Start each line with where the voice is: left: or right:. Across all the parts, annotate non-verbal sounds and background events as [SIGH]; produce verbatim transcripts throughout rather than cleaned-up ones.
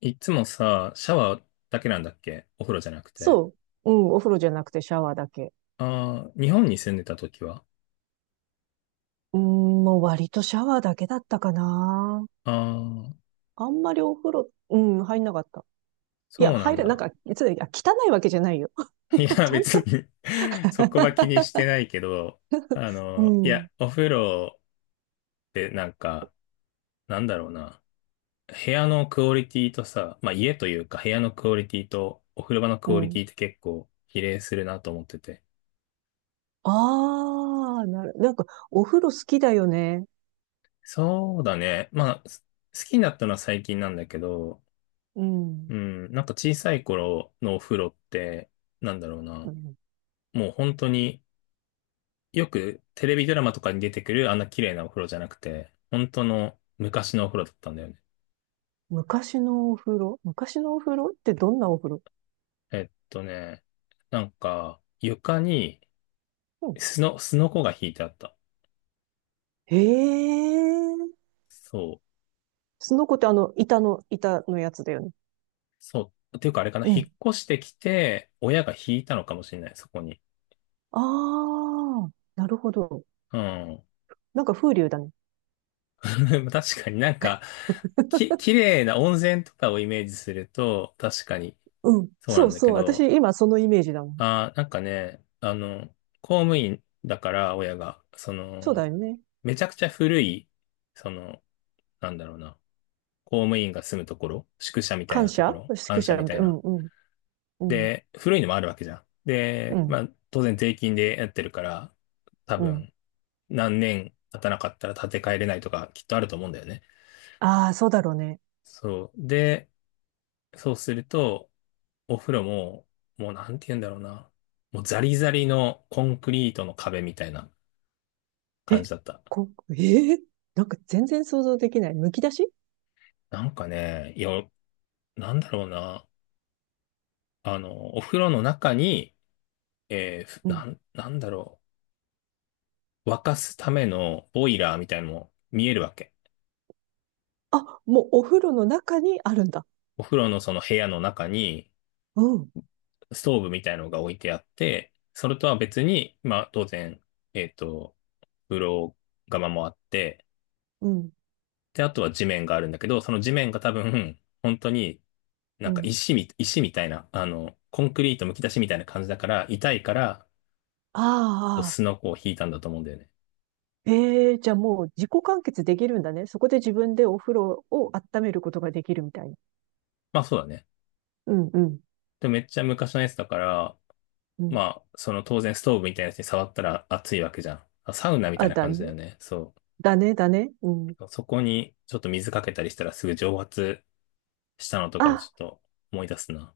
left: いつもさ、シャワーだけなんだっけ？お風呂じゃなくて。
right: そう。うん、お風呂じゃなくてシャワーだけ。
left: ああ、日本に住んでた時は
right: うん、もう割とシャワーだけだったかな。
left: ああ、
right: あんまりお風呂、うん、入んなかった。い
left: そう
right: や、
left: な
right: 入
left: ん
right: れ、なん
left: だ。
right: か、つい、あ汚いわけじゃないよ。
left: [LAUGHS] い
right: [LAUGHS]
left: や、
right: ちゃん
left: 別
right: と。
left: に [LAUGHS] そこは
right: [LAUGHS]
left: 気にしてないけど、あ
right: う
left: の、いや、
right: ん、
left: お風呂ってなんか、なんだろうな。部屋のクオリティとさ、まあ家というか部屋のクオリティとお風呂場の
right: う
left: クオリテ
right: ん。
left: ィって結構比例するなと思ってて。
right: ああ、なる、なんか、お風呂好きだよね。
left: そうだね。まあ、す好きになったのは最近なんだけど、
right: うん。
left: うん、なんか小さい頃のお風呂って、なんだろう
right: う
left: な。
right: ん、
left: もう本当によくテレビドラマとかに出てくるあんな綺麗なお風呂じゃなくて、本当の昔のお風呂だったんだよね。
right: 昔のお風呂、昔のお風呂ってどんなお風呂。
left: えっとね、なんか床に
right: うん。
left: すの、すのこが引いてあった。
right: へえ。
left: そう、
right: その子ってあの、板の、板のやつだよね。
left: そう。っていうかあれかな、
right: う
left: 引
right: ん。
left: っ越してきて、親が引いたのかもしれない、そこに。
right: ああ、なるほど。
left: うん。
right: なんか風流だね。
left: [LAUGHS] 確かになんか、き、綺麗な温泉とかをイメージすると、確かに
right: うん。
left: そうな
right: そ
left: ん
right: う
left: だ
right: そ
left: け
right: う。私、
left: ど、
right: 今そのイメージだもん。
left: あー、なんかね、あの、公務員だから、親が、そ
right: そう
left: の、
right: だよね。
left: めちゃくちゃ古い、その、なんだろうな、公務員が住むところ、宿舎みたい
right: 感
left: なとこ
right: 謝、
left: ろ、
right: 宿
left: 官舎
right: 舎
left: み
right: み
left: た
right: た
left: い
right: いな。う
left: な。
right: んうん。うん。
left: で、古いのもあるわけじゃん。
right: う
left: で、ま
right: ん。
left: あ、当然税金でやってるから、多
right: うん。
left: 分、何年経たなかったら建て替えれないとか、きっとあると思うんだよね。
right: ああ、そうだろうね。
left: そう。で、そうすると、お風呂も、もうなんて言うんだろうな、もうザリザリのコンクリートの壁みたいな感
right: え、
left: じだった。
right: こ、ええ、なんか全然想像できない。むき出し。
left: なんかね、いや、なんだろうな。あの、お風呂の中に、えーふ
right: うん。
left: なん、なんだろう。沸かすためのボイラーみたいのも見えるわけ。
right: あ、もうお風呂の中にあるんだ。
left: お風呂のその部屋の中に、
right: うん。
left: ストーブみたいのが置いてあって、それとは別に、まあ当然、えっと、風呂釜もあって、
right: うん。
left: で、あとは地面があるんだけど、その地面が多分、本当にな
right: う
left: んか
right: ん。
left: 石み、石みたいな、あの、コンクリートむき出しみたいな感じだから、痛いから、
right: ああ、
left: スノコを引いたんだと思うんだよね。
right: ええー、じゃあもう自己完結できるんだね。そこで自分でお風呂を温めることができるみたいな。
left: まあそうだね。
right: うんうん。
left: でもめっちゃ昔のやつだから、
right: うん。
left: まあ、その当然ストーブみたいなやつに触ったら熱いわけじゃん。あ、サウナみた
right: あ、
left: いな
right: だ
left: 感じだよ
right: ね。
left: ね。そ
right: だね、だね。うん。
left: う。そこにちょっと水かけたりしたらすぐ蒸発したのとかをちょ
right: あ、
left: っと思い出すな。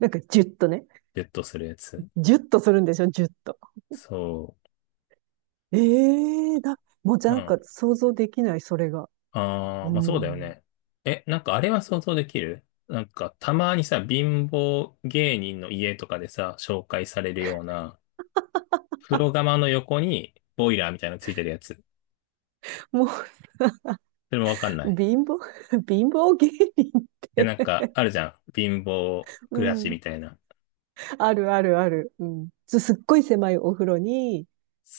right: なんかジュッとね。
left: ベッドするやつ。
right: ジュッとするんでしょ、ジュッと。
left: そ
right: ええだ、もう
left: う。う
right: なんか
left: ん。
right: 想像できない、それが。
left: ああ、
right: う
left: まあそうだよ
right: ん。
left: ね。え、なんかあれは想像できる、なんかたまにさ、貧乏芸人の家とかでさ、紹介されるような、風呂釜の横にボイラーみたいなのついてるやつ。
right: もう、
left: それもわかんない。い
right: 貧乏、[LAUGHS] 貧乏芸人っ
left: や、なん
right: て、
left: か、あるじゃん。貧乏
right: う
left: 暮らし
right: ん。
left: みたいな。
right: あるあるある。うん。すすっごい狭いお風呂に、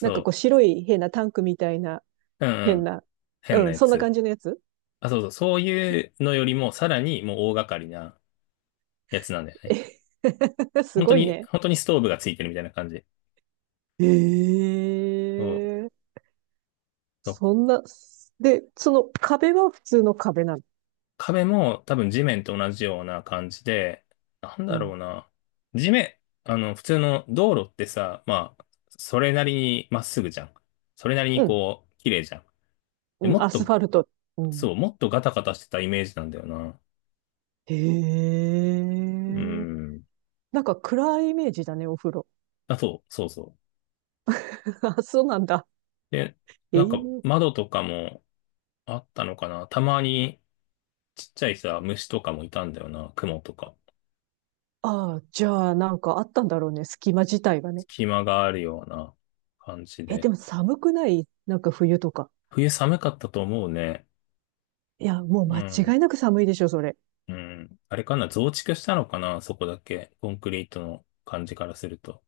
right: なんかこう白い変なタンクみたいな、
left: う。うんう
right: 変
left: ん。
right: な、
left: 変
right: う
left: な
right: ん、
left: や
right: そんな感
left: つ。
right: じのやつ。
left: あ、そうそう。そういうのよりも、さらにもう大掛かりなやつなんだよね。
right: え、 [LAUGHS] す
left: 本当
right: ごい
left: に、
right: ね。
left: 本当にストーブがついてるみたいな感じ。そう。
right: ええ、
left: そう、
right: そんな、で、その壁は普通の壁なの。
left: 壁も多分地面と同じような感じで、なん
right: う
left: だろ
right: ん。
left: うな。地面、あの、普通の道路ってさ、まあ、それなりにまっすぐじゃん。それなりに
right: うん。
left: こう、綺麗じゃん。で、
right: うん、
left: もっ
right: アス
left: と、
right: ファルト。うん。
left: そう、もっとガタガタしてたイメージなんだよな。
right: へ
left: う
right: え。
left: ん。
right: なんか暗いイメージだね、お風呂。
left: あ、そう、そうそう。
right: [LAUGHS] あ、そうなんだ。
left: で、
right: え
left: なんか
right: え。
left: 窓とかもあったのかな。たまにちっちゃいさ、虫とかもいたんだよな。雲とか。
right: ああ、じゃあなんかあったんだろうね、隙間自体がね。
left: 隙間があるような感じ
right: え、で
left: で。
right: も寒くない、なんか冬とか。
left: 冬寒かったと思うね。
right: いや、もう
left: う
right: 間
left: ん。
right: 違いなく寒いでしょ、それ。
left: うん。あれかな。増築したのかな、そこだけ。コンクリートの感じからすると。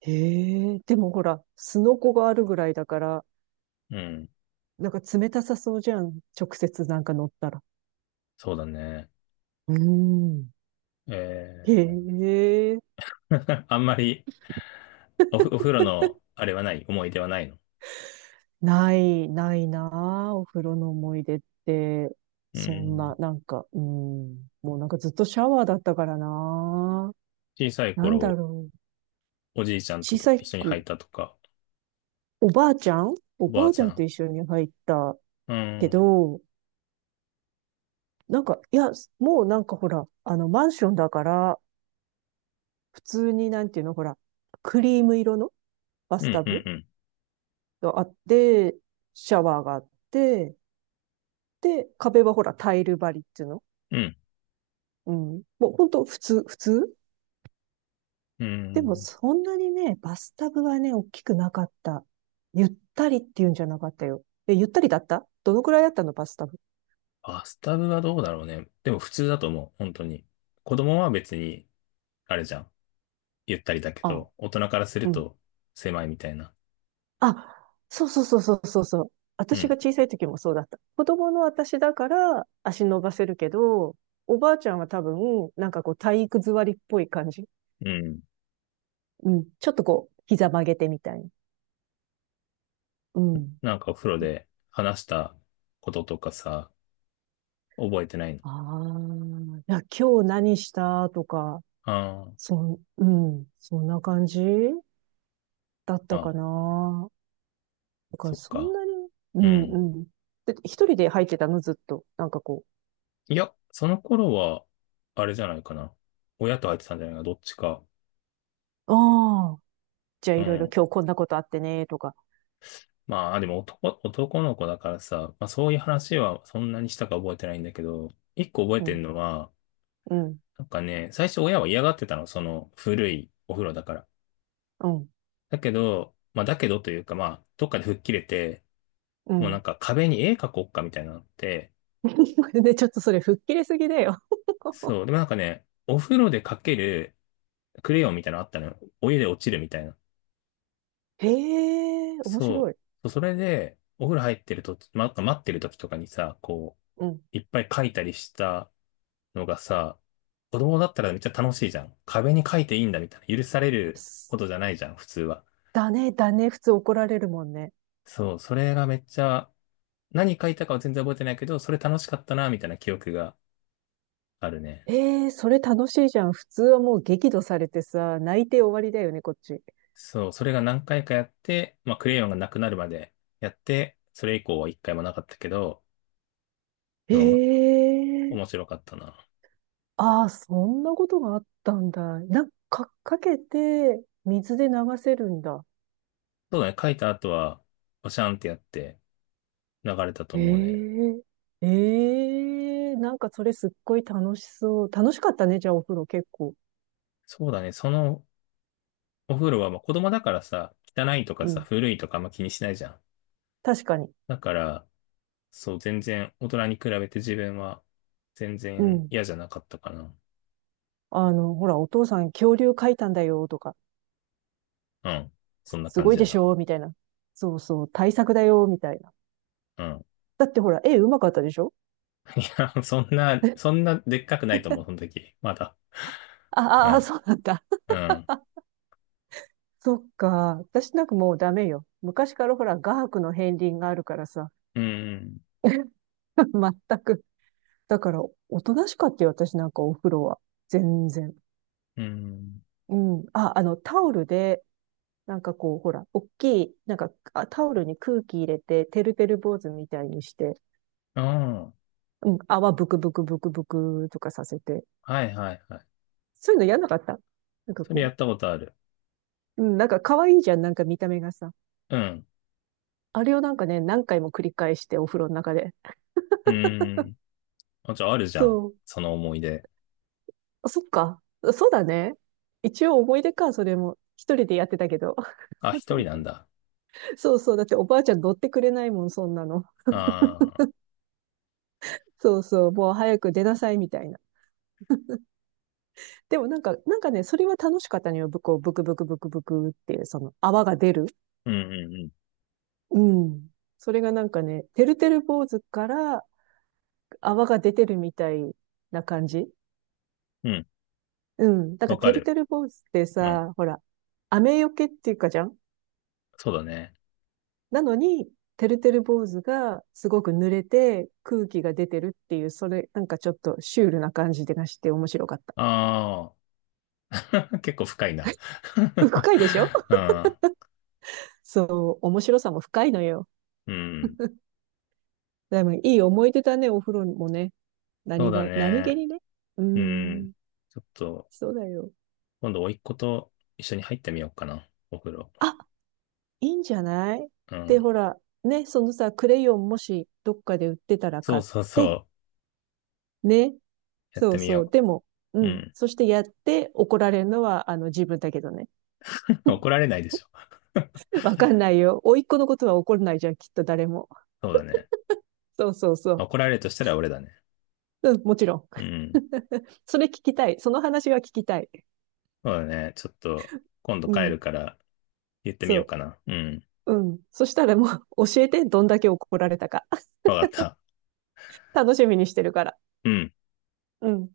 right: へえ。でもほら、すのこがあるぐらいだから、
left: うん。
right: なんか冷たさそうじゃん。直接なんか乗ったら。
left: そうだね。
right: うーん。へ
left: え
right: え。
left: ー、[LAUGHS] あんまりおふ、お風呂のあれはない。思い出はないの。
right: ない、ないなあ、お風呂の思い出って。
left: う
right: そん
left: ん。
right: な、なんか、うん。もうなんかずっとシャワーだったからな
left: 小さい
right: あ。なんだ
left: 頃、
right: ろう。
left: おじいちゃんと
right: 小さ
left: 一緒に履
right: く、
left: いたとか、
right: おばあちゃんお
left: おば
right: ば
left: あ
right: あち
left: ち
right: ゃ
left: ゃ
right: んと
left: ん。
right: 一緒に入った
left: う
right: け
left: ん。
right: ど、なんか、いや、もうなんかほら、あの、マンションだから、普通になんていうの、ほら、クリーム色のバス
left: うん、
right: タ
left: う
right: ブ
left: ん、
right: があって、シャワーがあって、で、壁はほら、タイル張りっていうの。
left: うん。
right: うん。もうほんと、普通、普通。
left: うん、う
right: でも
left: ん。
right: そんなにね、バスタブはね、大きくなかった。ゆったりっていうんじゃなかったよ。え、ゆったりだった、どのくらいだったの、バスタブ。
left: バスタブはどうだろうね。でも普通だと思う、本当に。子供は別に、あれじゃん。ゆったりだけ
right: ああ、
left: ど、大人からす
right: う
left: る
right: ん。
left: と狭いみたいな。
right: あ、そうそうそうそうそうそう。
left: う
right: 私
left: ん、
right: が小さい時もそうだった。子供の私だから足伸ばせるけど、おばあちゃんは多分、なんかこう体育座りっぽい感じ。
left: うん。
right: うん。ちょっとこう、膝曲げてみたいな。うん。
left: なんかお風呂で話したこととかさ、覚えてないの。
right: ああ、いや、今日何したとか、
left: ああ、
right: そん、うん、そんな感じだっ
left: ま
right: たか
left: あ、
right: な。だから
left: そっ
right: そん
left: か。
right: なに、う
left: う
right: ん
left: ん。
right: うん。で、一人で入ってたの、ずっと。なんかこ
left: いや、その頃は、あれじゃないかな。親と入ってたんじゃないかな、どっちか。
right: う、ああ、じゃあ
left: う
right: いろいろ
left: ん。
right: 今日こんなことあってね、とか。
left: まあ、でも男、男の子だからさ、まあそういう話はそんなにしたか覚えてないんだけど、一個覚え
right: う
left: てる
right: ん、
left: のは、
right: うん、
left: なんかね、最初親は嫌がってたの、その古いお風呂だから。
right: うん、
left: だけど、まあだけどというか、まあ、どっかで吹っ切れて、
right: う
left: もうなん
right: ん。
left: か壁に絵描こうかみたいなのあって、
right: [LAUGHS] で、ちょっとそれ吹っ切れすぎだよ。
left: そう、でもなんかね、お風呂で描けるクレヨンみたいなのあったのよ。お湯で落ちるみたいな。
right: へえ、面白
left: そ
right: い。
left: う、それで、お風呂入ってると、ま、待ってる時とかにさ、こ
right: うん。
left: う、いっぱい描いたりしたのがさ、子供だったらめっちゃ楽しいじゃん。壁に書いていいんだみたいな。許されるこ
right: す、
left: とじゃないじゃん、普通は。
right: だね、だね、普通怒られるもんね。
left: そう、それがめっちゃ、何書いたかは全然覚えてないけど、それ楽しかったな、みたいな記憶があるね。
right: ええ、それ楽しいじゃん。普通はもう激怒されてさ、泣いて終わりだよね、こっち。
left: そう、それが何回かやって、まあ、クレヨンがなくなるまでやって、それ以降は一回もなかったけど、
right: へ
left: でもも、
right: え。
left: 面白かったな。
right: ああ、そんなことがあったんだ。なんか、かけて、水で流せるんだ。
left: そうだね、書いた後は、おシャンってやって流れたと思うね。
right: えええ、えなんかそれすっごい楽しそう。楽しかったね、じゃあお風呂結構。
left: そうだね、そのお風呂は、まあ、子供だからさ、汚いとか
right: う
left: さ、
right: ん。
left: 古いとかあんま気にしないじゃん。
right: 確かに。
left: だから、そう、全然、大人に比べて自分は、全
right: う
left: 然
right: ん。
left: 嫌じゃなかったかな。
right: あの、ほら、お父さん恐竜描いたんだよ、とか。
left: うん。そ
right: す、
left: んな
right: す
left: 感
right: ごい
left: じや
right: でし
left: な。
right: ょ、みたいな。そうそう、対策だよ、みたいな。
left: うん。
right: だってほら、絵うまかったでしょ。
left: [LAUGHS] いや、そんな、そんなでっかくないと思う、その時。まだ。[LAUGHS] う
right: ああ、あ、
left: ん。
right: そうなんだ。
left: うん。
right: そっか。私なんかもうダメよ。昔からほら、画伯の片鱗があるからさ。
left: うん。
right: [LAUGHS] 全く。だから、おとなしかったよ、私なんかお風呂は。全然。
left: うん。
right: うん。あ、あの、タオルで、なんかこう、ほら、大きい、なんか、あ、タオルに空気入れて、てるてる坊主みたいにして、
left: あん。
right: うん、泡ブクブクブクブクとかさせて。
left: はいはいはい。
right: そういうのやんなかった、なんか
left: それや
right: こ
left: ったことある。
right: う、うん、なんか可愛いじゃん、なんか見た目がさ。
left: うん。
right: あれをなんかね、何回も繰り返して、お風呂の中で。
left: うん。あ、じゃああるじゃん、
right: そう。
left: その思い出。
right: あ、そっか。そうだね。一応思い出か、それも。一人でやってたけど。
left: あ、一人なんだ。
right: [LAUGHS] そうそう。だっておばあちゃん乗ってくれないもん、そんなの。
left: ああ。
right: そうそう、もう早く出なさいみたいな。でもなんか、なんかね、それは楽しかったのよ。ぶこう、ブクブクブクブクっていう、その泡が出る。
left: うんうん
right: うん。それがなんかね、てるてる坊主から泡が出てるみたいな感じ。
left: うん。うん。
right: うん。だか
left: わ
right: ら
left: か
right: てる
left: る。
right: てる坊主って
left: うん。
right: さ、ほら、雨よけっていうかじゃん。
left: そうだね。
right: なのに、てるてる坊主がすごく濡れて空気が出てるっていう、それなんかちょっとシュールな感じがして面白かった。
left: ああ。[LAUGHS] 結構深いな
right: [LAUGHS]
left: [LAUGHS]
right: 深いでしょ。
left: ああ、
right: [LAUGHS] そう、面白さも深いのよ。
left: うん。
right: でもいい思い出だね、お風呂もね。
left: そう
right: 何
left: だ
right: が、何気
left: ね。
right: にね。う
left: うん。
right: ん、
left: ちょっと、
right: そうだよ。
left: 今度、甥っ子と一緒に入ってみようかな。お風呂。
right: あ、いいんじゃない。
left: う
right: で、
left: ん。
right: ほら、ね、そのさ、クレヨンもしどっかで売ってたら
left: そ
right: 買
left: う
right: っ
left: そうそ
right: て、
left: う。
right: ね、
left: やっ
right: そ
left: て
right: う
left: み
right: そう。
left: よ
right: でも、う
left: う。う
right: ん。
left: ん。
right: そしてやって怒られるのは、あの、自分だけどね。
left: [LAUGHS] 怒られないでしょ。
right: [LAUGHS] わかんないよ。甥っ子のことは怒らないじゃん、きっと誰も。
left: そうだね。
right: そうそうそう。
left: 怒られるとしたら俺だね。
right: うん、もちろん。
left: うん。
right: [LAUGHS] それ聞きたい。その話は聞きたい。
left: そうだね。ちょっと、今度
right: う
left: 帰る
right: ん、
left: から言ってみ
right: そ
left: ようかな。うん。
right: う。うん。そしたらもう、教えて、どんだけ怒られたか。
left: わかった。
right: 楽しみにしてるから。
left: うん。
right: うん。